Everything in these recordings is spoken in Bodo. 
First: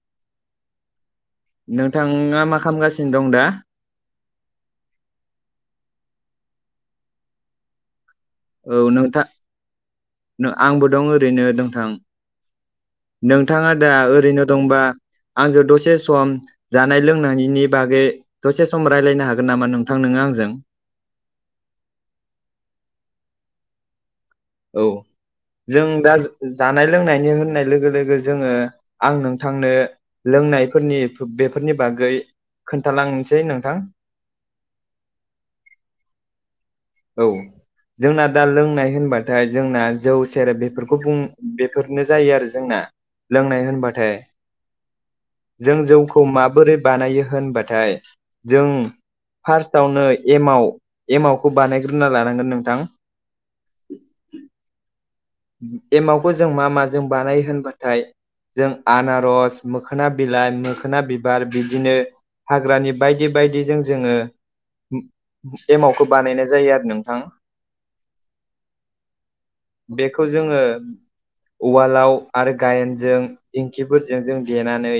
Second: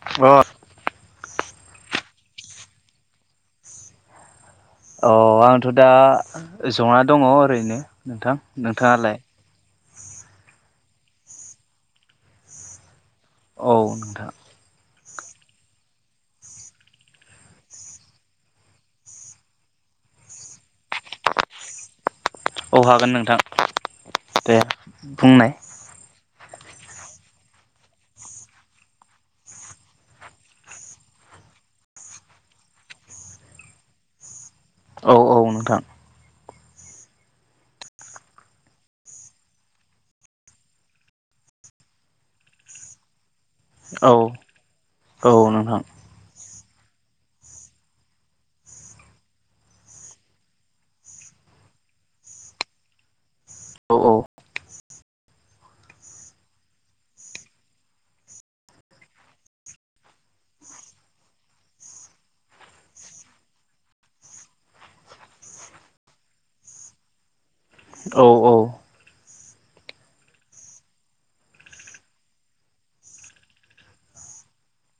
अ नोंथाङा मा खालामगासिनो दं दा? अ आंथ' दा जना दङ ओरैनो नोंथां औ नोंथाङालाय नोंथां नों आंबो दं ओरैनो नोंथां नोंथाङा औ दा नोंथां ओरैनो दंबा आंजों दसे सम जानाय लोंनायनि बागै दसे सम रायज्लायनो हागोन नामा नोंथां नोङो आंजों? औ हागोन नोंथां दे औ बुंनाय जों दा जानाय लोंनायनि होननाय लोगो लोगो जोङो आं नोंथांनो लोंनायफोरनि बेफोरनि बागै खोन्थालांसै नोंथां औ औ नोंथां औ जोंना दा लोंनाय होनबाथाय जोंना जौ सेरेब बेफोरखौ बुं बेफोरनो जायो आरो जोंना। लोंनाय औ होनबाथाय औ जों नोंथां जौ खौ माबोरै बानायो होनबाथाय जों फार्स्टआवनो एमाव एम आवखौ बानायग्रोना लानांगोन नोंथां। औ औ एमावखौ जों मा माजों बानायो होनबाथाय जों आनारस मोखोना बिलाइ मोखोना बिबार बिदिनो हाग्रानि बायदि बायदिजों जोङो एमावखौ बानायनाय जायो आरो नोंथां। औ औ बेखौ जोङो उवालाव आरो गायेनजों इंखिफोरजोंजों देनानै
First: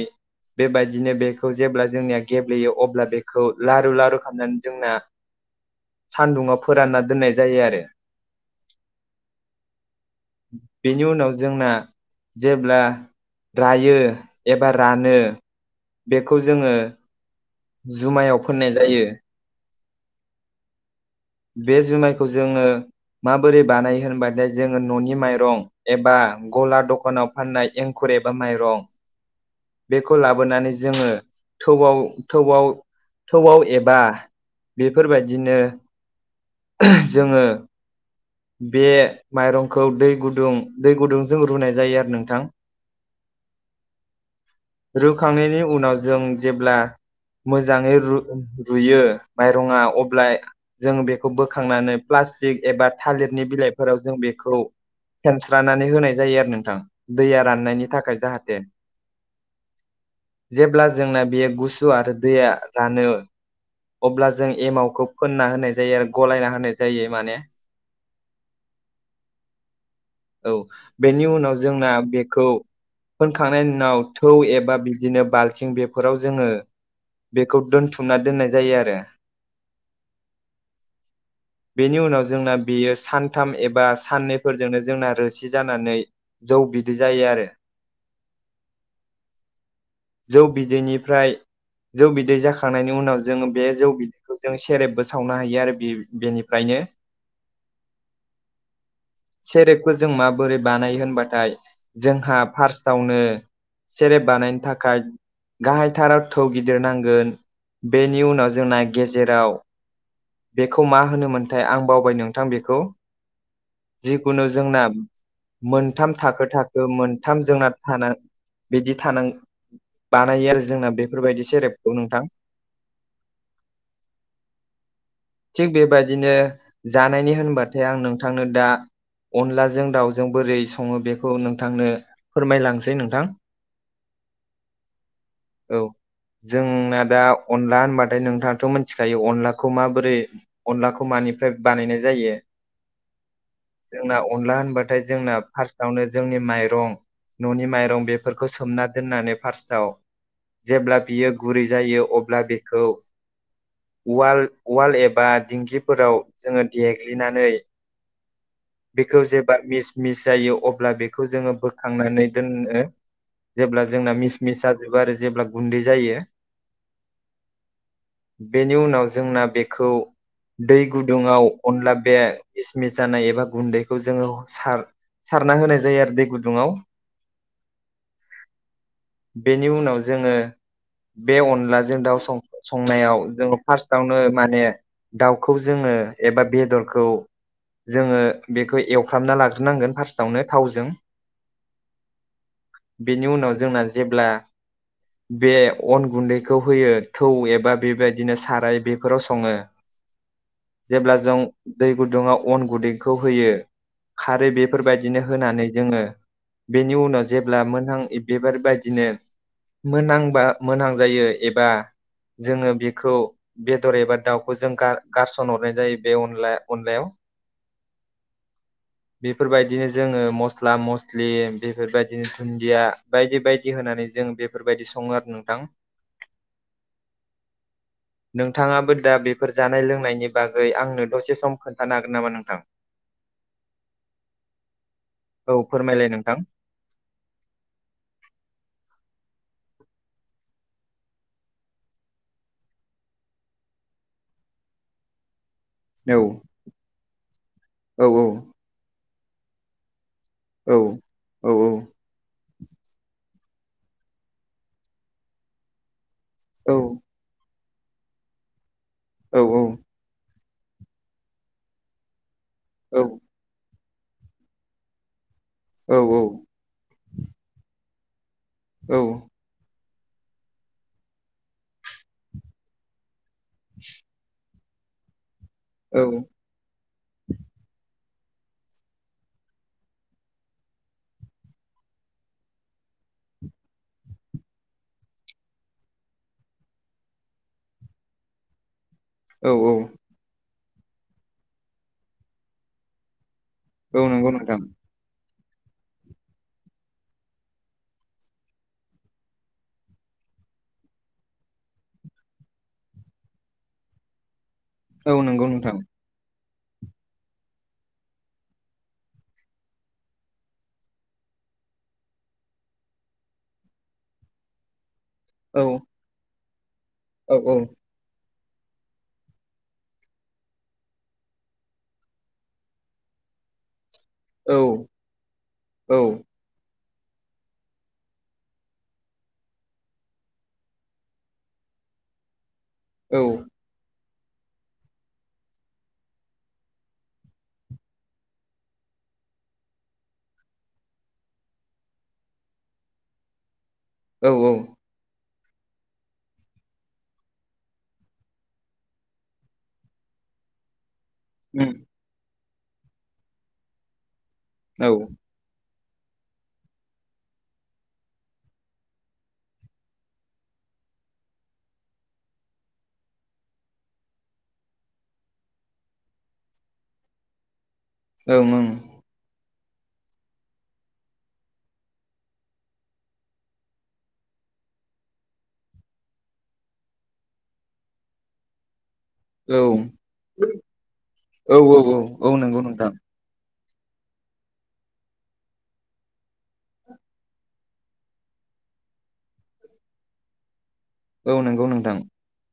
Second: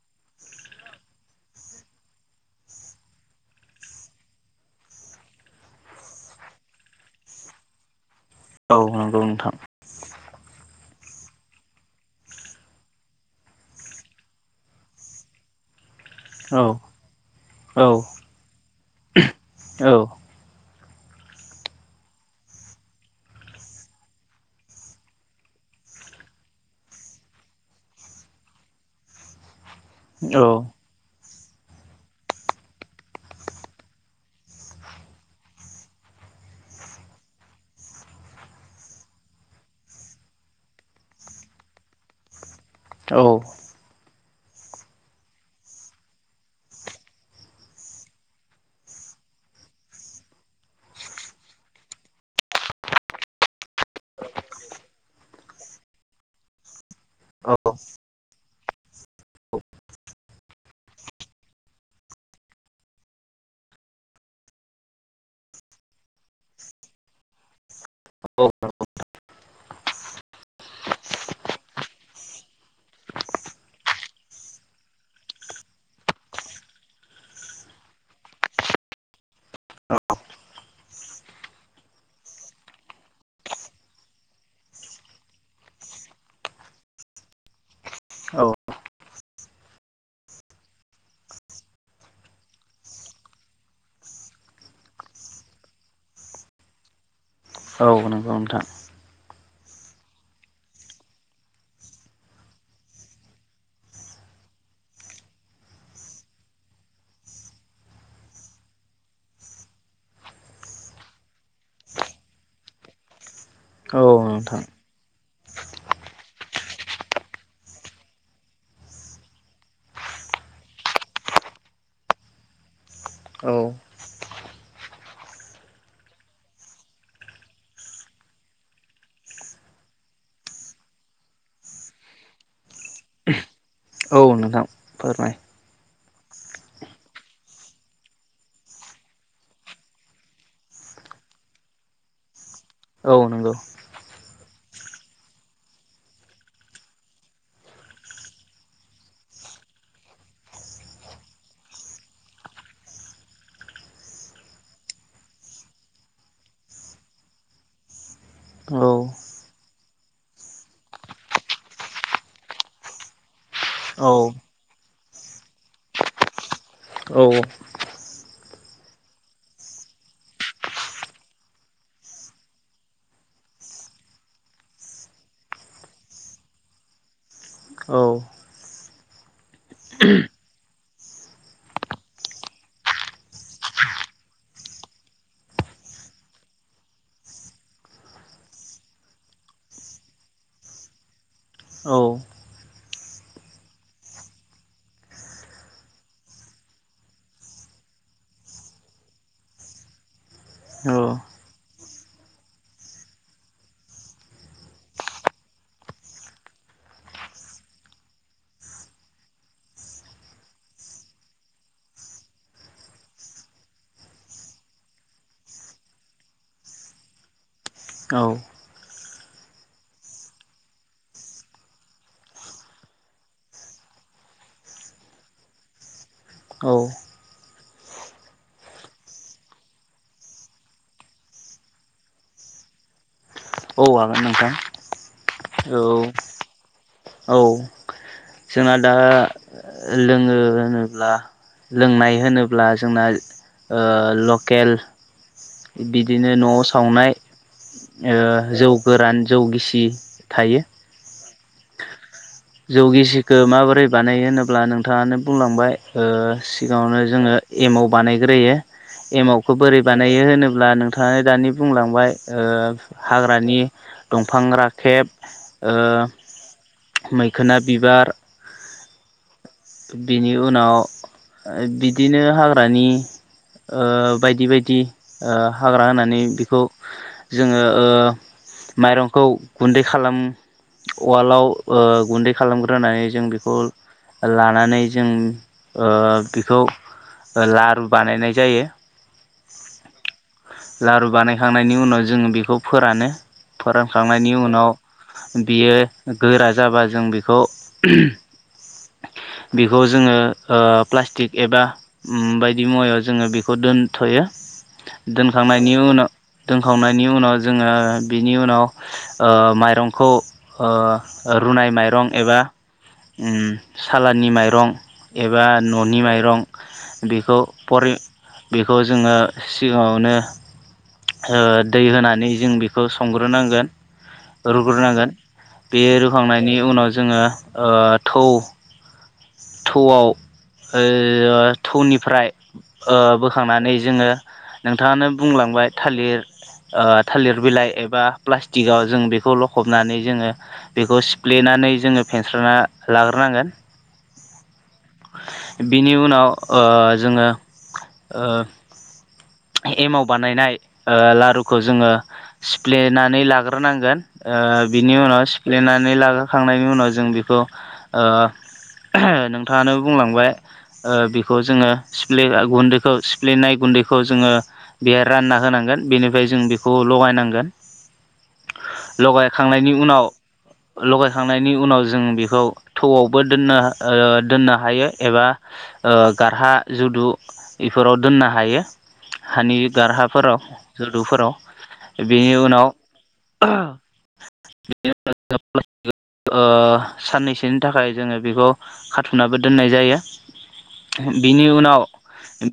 बेबायदिनो बेखौ जेब्ला जोंनिया गेब्लेयो अब्ला बेखौ लारु लारु खालामनानै जोंना। सानदुङाव फोरानना दोननाय जायो आरो। औ नंगौ नोंथां। बेनि उनाव जोंना जेब्ला रायो एबा रानो बेखौ औ जोङो औ जुमायाव फोननाय जायो। औ बे जुमायखौ जोङो माबोरै बानायो होनबाथायाय जोङो न'नि माइरं, एबा गला दखानाव फाननाय एंखुर एबा माइरं बेखौ औ लाबोनानै जोङो थौआव थौआव थौआव एबा बेफोरबायदिनो जोङो बे माइरंखौ दै गुदुं दै गुदुंजों रुनाय जायो आरो नोंथां। औ रुखांनायनि उनाव जों जेब्ला मोजाङै रुयो माइरंआ अब्ला जों बेखौ बोखांनानै प्लास्टिक एबा थालिरनि बिलाइफोराव जों बेखौ फेनस्रानानै होनाय जायो आरो नोंथां दैया राननायनि थाखाय जाहाथे। औ जेब्ला जोंना बेयो गुसु आरो दैया रानो। अब्ला जों एमावखौ फोनना होनाय जायो आरो गलायना होनाय जायो माने। औ औ बेनि उनाव जोंना बेखौ फोनखांनायनि उनाव थौ एबा बिदिनो बाल्थिं बेफोराव जोङो बेखौ दोनथुमना दोननाय जायो आरो। बेनि उनाव जोंना बेयो सानथाम एबा साननैफोरजोंनो जोंना रोसि जानानै जौ बिदै जायो आरो। औ जौ बिदैनिफ्राय जौ बिदै जाखांनायनि उनाव जोङो बे जौ बिदैखौ जों सेरेबबो सावनो हायो आरो बे बेनिफ्रायनो। औ नंगौ नोंथां। सेरेबखौ जों माबोरै बानायो होनबाथाय जोंहा फार्स्टआवनो सेरेब बानायनो थाखाय गाहायथाराव थौ गिदिर नांगोन बेनि उनाव जोंना गेजेराव बेखौ मा होनोमोनथाय आं बावबाय नोंथां बेखौ औ जिखुनु नोंथां जोंना मोनथाम थाखो थाखो मोनथाम जोंना थाना बिदि थानां बानायो आरो जोंना बेफोरबायदि सेरेबखौ नोंथां। औ थिग बेबाददिनो जानायनि होनबाथाय आं नोंथांनो दा अनलाजों दाउजों बोरै सङो बेखौ नोंथांनो फोरमायलांसै नोंथां। औ नोंथां फोरमाय। औ जोंना दा अनला होनबाथाय नोंथाङाथ' मिथिखायो अनला खौ माबोरै अनलाखौ मानिफ्राय बानायनाय जायो। औ नंगौ जोंना अनला होनबाथाय जोंना फार्स्टआवनो जोंनि माइरं न'नि माइरं बेफोरखौ सोमना दोननानै फार्स्टआव जेब्ला बियो गुरै जायो अब्ला बेखौ उवाल उवाल एबा दिंखिफोराव जोङो देग्लिनानै औ बेखौ जेब्ला मिस मिस जायो अब्ला बेखौ जोङो बोखांनानै दोनो। जेब्ला औ जोंना मिस मिस जाजोबो आरो जेब्ला गुन्दै जायो। औ बेनि उनाव जोंना बेखौ दै गुदुङाव अनला बे इसमिस जानाय एबा गुन्दैखौ जोङो सार सारना होनाय जायो आरो दै गुदुङाव। औ बेनि उनाव जोङो बे अनलाजों दाउ संनायाव जोङो फार्स्टावनो माने दाउखौ जोङो एबा बेदरखौ जोङो बेखौ एवफ्रामना लाग्रोनांगोन फार्स्टआवनो थावजों। औ बेनि उनाव जोंना जेब्ला बे अन गुन्दैखौ होयो थौ एबा बेबायदिनो साराय बे फोराव सङो जेब्ला जों दै गुदुङाव अन गुदैखौ होयो। खारै बेफोरबायदिनो होनानै जोङो बेनि उनाव जेब्ला मोनहां बिबार बायदिनो मोनांबा मोनां जायो एबा जोङो बेखौ बेदर एबा दाउखौ जों गार गारसन हरनाय जायो बे अनला अनलायाव औ बेफोरबायदिनो जोङो मस्ला मस्लि बेफोरबायदिनो दुन्दिया बायदि बायदि होनानै जों बेफोरबायदि सङो आरो नोंथां। औ नोंथाङाबो दा बेफोर जानाय लोंनायनि बागै आंनो दसे सम खोन्थानो हागोन नामा नोंथां? [inaudible] औ हागोन नोंथां। औ फोरमायलाय नोंथां। औ जोंहा दा लोङो होनोब्ला। लोंनाय होनोब्ला जोंना ओ लकेल औ बिदिनो न'आव सावनाय औ जौ गोरान जौ गिसि थायो। औ औ औ जौ गिसिखो माबोरै बानायो होनोब्ला नोंथाङानो बुंलांबाय ओ औ सिगाङावनो जोङो एमाव बानायग्रोयो औ एमावखो बोरै बानायो होनोब्ला नोंथाङा दानि बुंलांबाय औ हाग्रानि दंफां राखेब ओ औ औ मैखोना बिबार। औ बिनि उनाव बिदिनो हाग्रानि ओ बायदि बायदि ओ हाग्रा होनानै बिखौ जोङो ओ माइरंखौ गुन्दै खालाम उवालाव गुन्दै खालामग्रोनानै जों बेखौ लानानै जों ओ बेखौ लारु बानायनाय जायो। औ औ लारु बानायखांनायनि उनाव जोङो बेखौ फोरानो औ नंगौ फोरानखांनायनि नोंथां उनाव बियो गोरा जाबा जों बेखौ [unintelligible] बेखौ जोङो प्लास्टिक एबा बायदि मुवायाव जोङो बेखौ दोनथ'यो। औ नंगौ दोनखांनायनि नोंथां उनाव दोनखांनायनि उनाव जोङो बिनि उनाव माइरंखौ रुनाय माइरं एबा उम सालानि माइरं एबा औ न'नि माइरं बेखौ औ औ परे बेखौ जोङो सि गाङावनो दै होनानै जों बेखौ संग्रोनांगोन। औ रुग्रोनांगोन बे औ रुखांनायनि उनाव जोङो ओ थौ थौआव थौनिफ्राय औ बोखांनानै जोङो नोंथाङानो बुंलांबाय थालिर थालिर बिलाइ एबा प्लास्टिकआव जों बेखौ लखबनानै जोङो बेखौ सिफ्लेनानै जोङो फेरस्राना लाग्रोनांगोन। औ औ बिनि उनाव ओ जोङो ओ एमाव बानायनाय लारुखौ जोङो सिफ्लेनानै लाग्रोनांगोन। बिनि उनाव सिफ्लेनानै लागाखांनायनि उनाव जों बेखौ [unintelligible] नोंथाङानो बुंलांबाय। बेखौ जोङो सिफ्ले गुन्दैखौ सिफ्लेनाय गुन्दैखौ जोङो बेहाय रानना होनांगोन बेनिफ्राय जों बेखौ लगायनांगोन ओं ओं लगायखांनायनि उनाव लगायखांनायनि उनाव जों बेखौ थौआवबो दोननो दोननो हायो एबा गारहा जुदु बेफोराव दोननो हायो हानि औ गारहाफोराव औ जोलुफोराव औ औ औ बेनि नंगौ उनाव नोंथां ओ [unintelligible] साननैसोनि थाखाय जोङो बेखौ काथुमनाबो दोननाय जायो औ बिनि नंगौ उनाव नोंथां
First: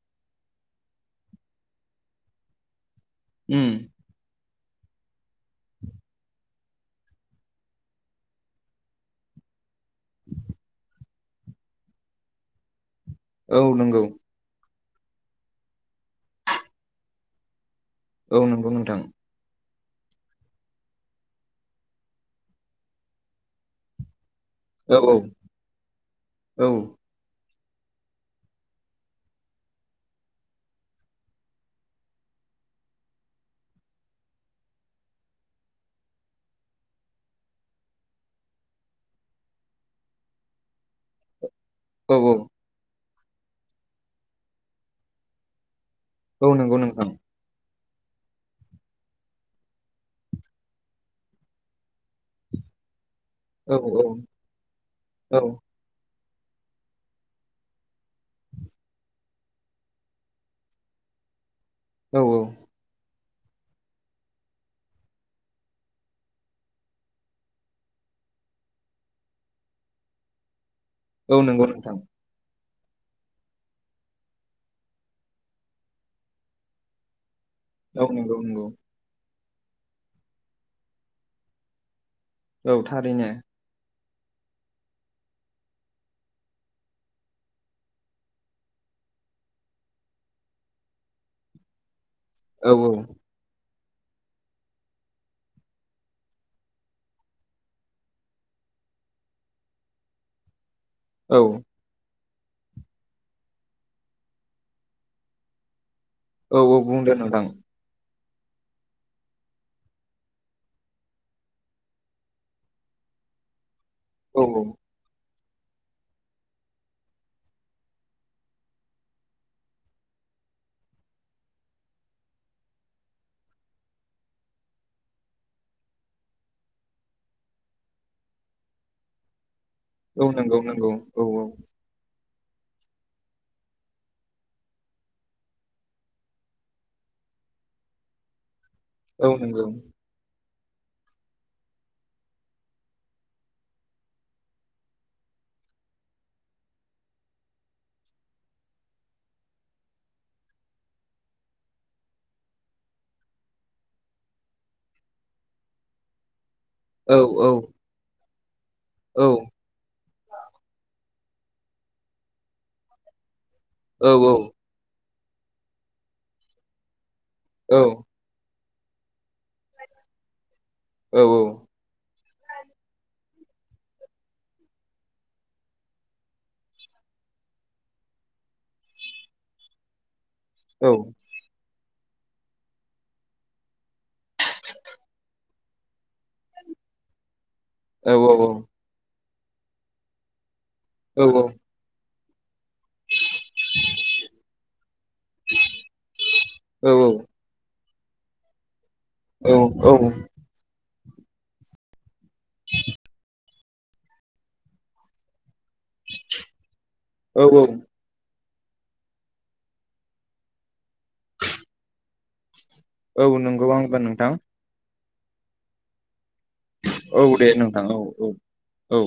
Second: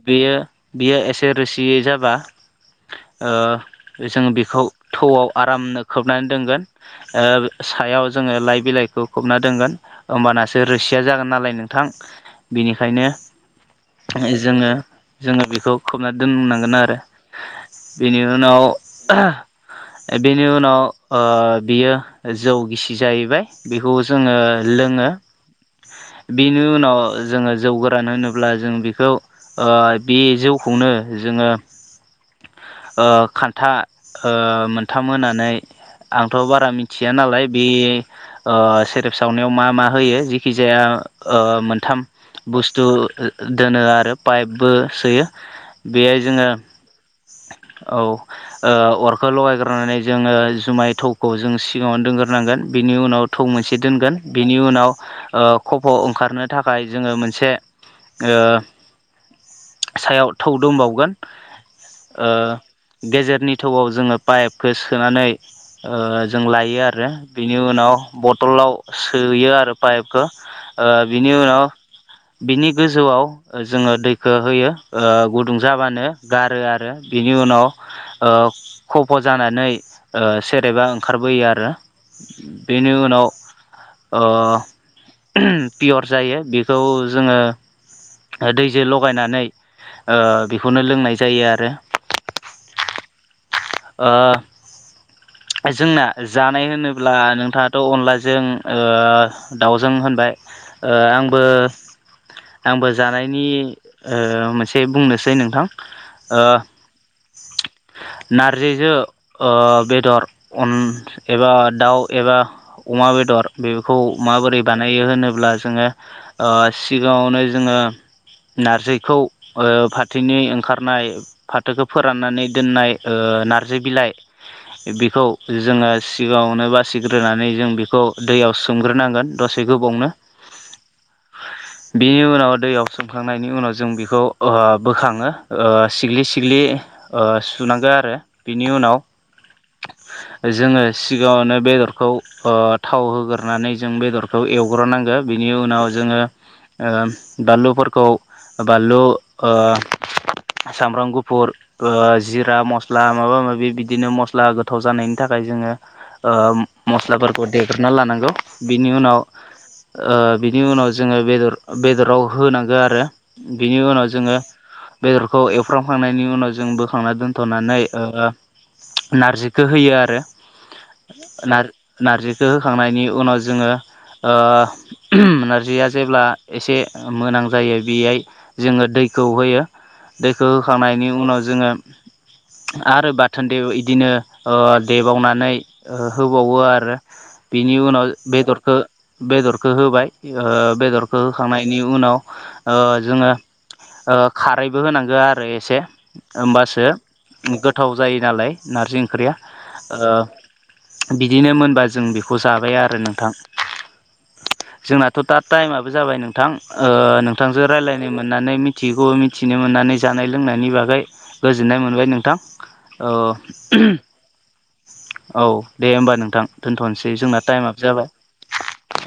बेयो बियो एसे रोसियै जाबा ओ उम जोङो बेखौ थौआव आरामनो खोबनानै दोनगोन ओ सायाव जोङो लाइ बिलाइखौ खबना दोनगोन होमबानासो रोसिया जागोन नालाय नोंथां बिनिखायनो औ नंगौ जोङो जोङो बेखौ खोबना दोननांगोन आरो बेनि औ नंगौ उनाव नोंथां ए बेनि उनाव ओ बियो जौ गिसि जाहैबाय बेखौ जोङो औ लोङो औ औ बेनि उनाव जोङो जौ गोरान होनोब्ला जों बिखौ ओ बे जौखौनो जोङो ओ खान्था ओ मोनथाम होनानै आंथ' बारा मिथिया नालाय बे ओ सेरेब सावनायाव मा मा होयो जेखि जाया ओ मोन थाम औ बुस्थु दोनो आरो पाइपबो सोयो बेहाय जोङो औ नंगौ नोंथां औ अरखौ लगायग्रोनानै जोङो जुमाय थौखौ जों सिगाङावनो दोनग्रोनांगोन बिनि उनाव थौ औ मोनसे दोनगोन बेनि उनाव औ खफ' ओंखारनो थाखाय जोङो मोनसे सायाव थौ दोनबावगोन औ ओ गेजेरनि थौआव जोङो पाइपखौ सोनानै ओ जों लायो आरो बिनि उनाव बथलाव सोयो आरो पाइपखौ बिनि औ उनाव नंगौ नोंथां बिनि गोजौआव जोङो दैखो होयो गुदुं जाबानो गारो आरो बिनि उनाव औ नंगौ नंगौ खफ' जानानै ओ सेरेबा ओंखारबोयो आरो औ बेनि उनाव थारैनो ओ ओहोम पियर जायो बेखौ जोङो ओ दैजो लागायनानै ओ बेखौनो लोंनाय जायो आरो औ औ ओ जोंना जानाय होनोब्ला नोंथाङाथ' अनलाजों दाउजों होनबाय ओ औ आंबो आंबो जानायनि ओ मोनसे बुंनोसै नोंथां औ औ बुंदो नोंथां नारजिजो ओ बेदर अन एबा दाउ एबा अमा बेदर बेखौ औ माबोरै औ बानाय नायो होनोब्ला जोङो ओ सिगाङावनो जोङो नारजिखौ फाथैनि ओंखारनाय फाथोखौ फोराननानै दोननाय ओ नारजि बिलाइ [unintelligible] बिखौ जोङो सिगाङावनो बासिग्रोनानै जों बिखौ दैयाव सोमग्रोनांगोन दसे बेखौबावनो औ नंगौ नंगौ औ औ बिनि उनाव दैयाव सोमखांनायनि उनाव जों बेखौ बोखाङो सिग्लि सिग्लि सुनांगो आरो बिनि उनाव औ नंगौ। जोङो सिगाङावनो बेदरखौ थाव होगोरनानै जों बेदरखौ एवग्रोनांगो। बिनि उनाव जोङो ओ दालुफोरखौ बानलु ओ सामब्राम गुफुर ओ जिरा मस्ला माबा माबि बिदिनो मस्ला गोथाव जानायनि थाखाय जोङो ओ औ औ मस्लाफोरखौ देग्रोना लानांगौ बिनि उनाव औ बिनि उनाव जोङो बेदर बेदराव होनांगौ आरो बेनि उनाव औ औ जोङो बेदरखौ एवफ्रामखांनायनि उनाव जों बोखांना दोन फथ'नानै ओ नारजिखौ होयो आरो औ औ नार नारजिखो होखांनायनि उनाव जोङो ओ नारजिया जेब्ला एसे मोनां जायो बेयाय जोङो दैखौ होयो दैखो औ होखांनायनि उनाव जोङो [inaudible] आरो बाथोन दे बिदिनो देबावनानै होबावो आरो बिनि उनाव बेदरखौ बेदरखौ होबाय बेदरखौ होखांनायनि बेनि उनाव ओ जोङो ओ खारैबो होनांगो आरो एसे ओमबासो गोथाव जायो नालाय नारजि ओंख्रिया ओ बिदिनो मोनबा जों बेखौ खौ जाबाय आरो नोंथां जोंनाथ' दा टाइमा बो जाबाय नोंथां नोंथांजों रायज्लाय मिनि मोननानै मिथियैगौ मिथिनो मोननानै जानाय लोंनायनि बागै गोजोननाय मोनबाय नोंथां। ओ ओ औ नंगौ आंबो नोंथां ओहोम औ दे होमबा नोंथां। दोनथ'नोसै औ जोंना दे टाइमआबो नोंथां औ जाबाय। औ औ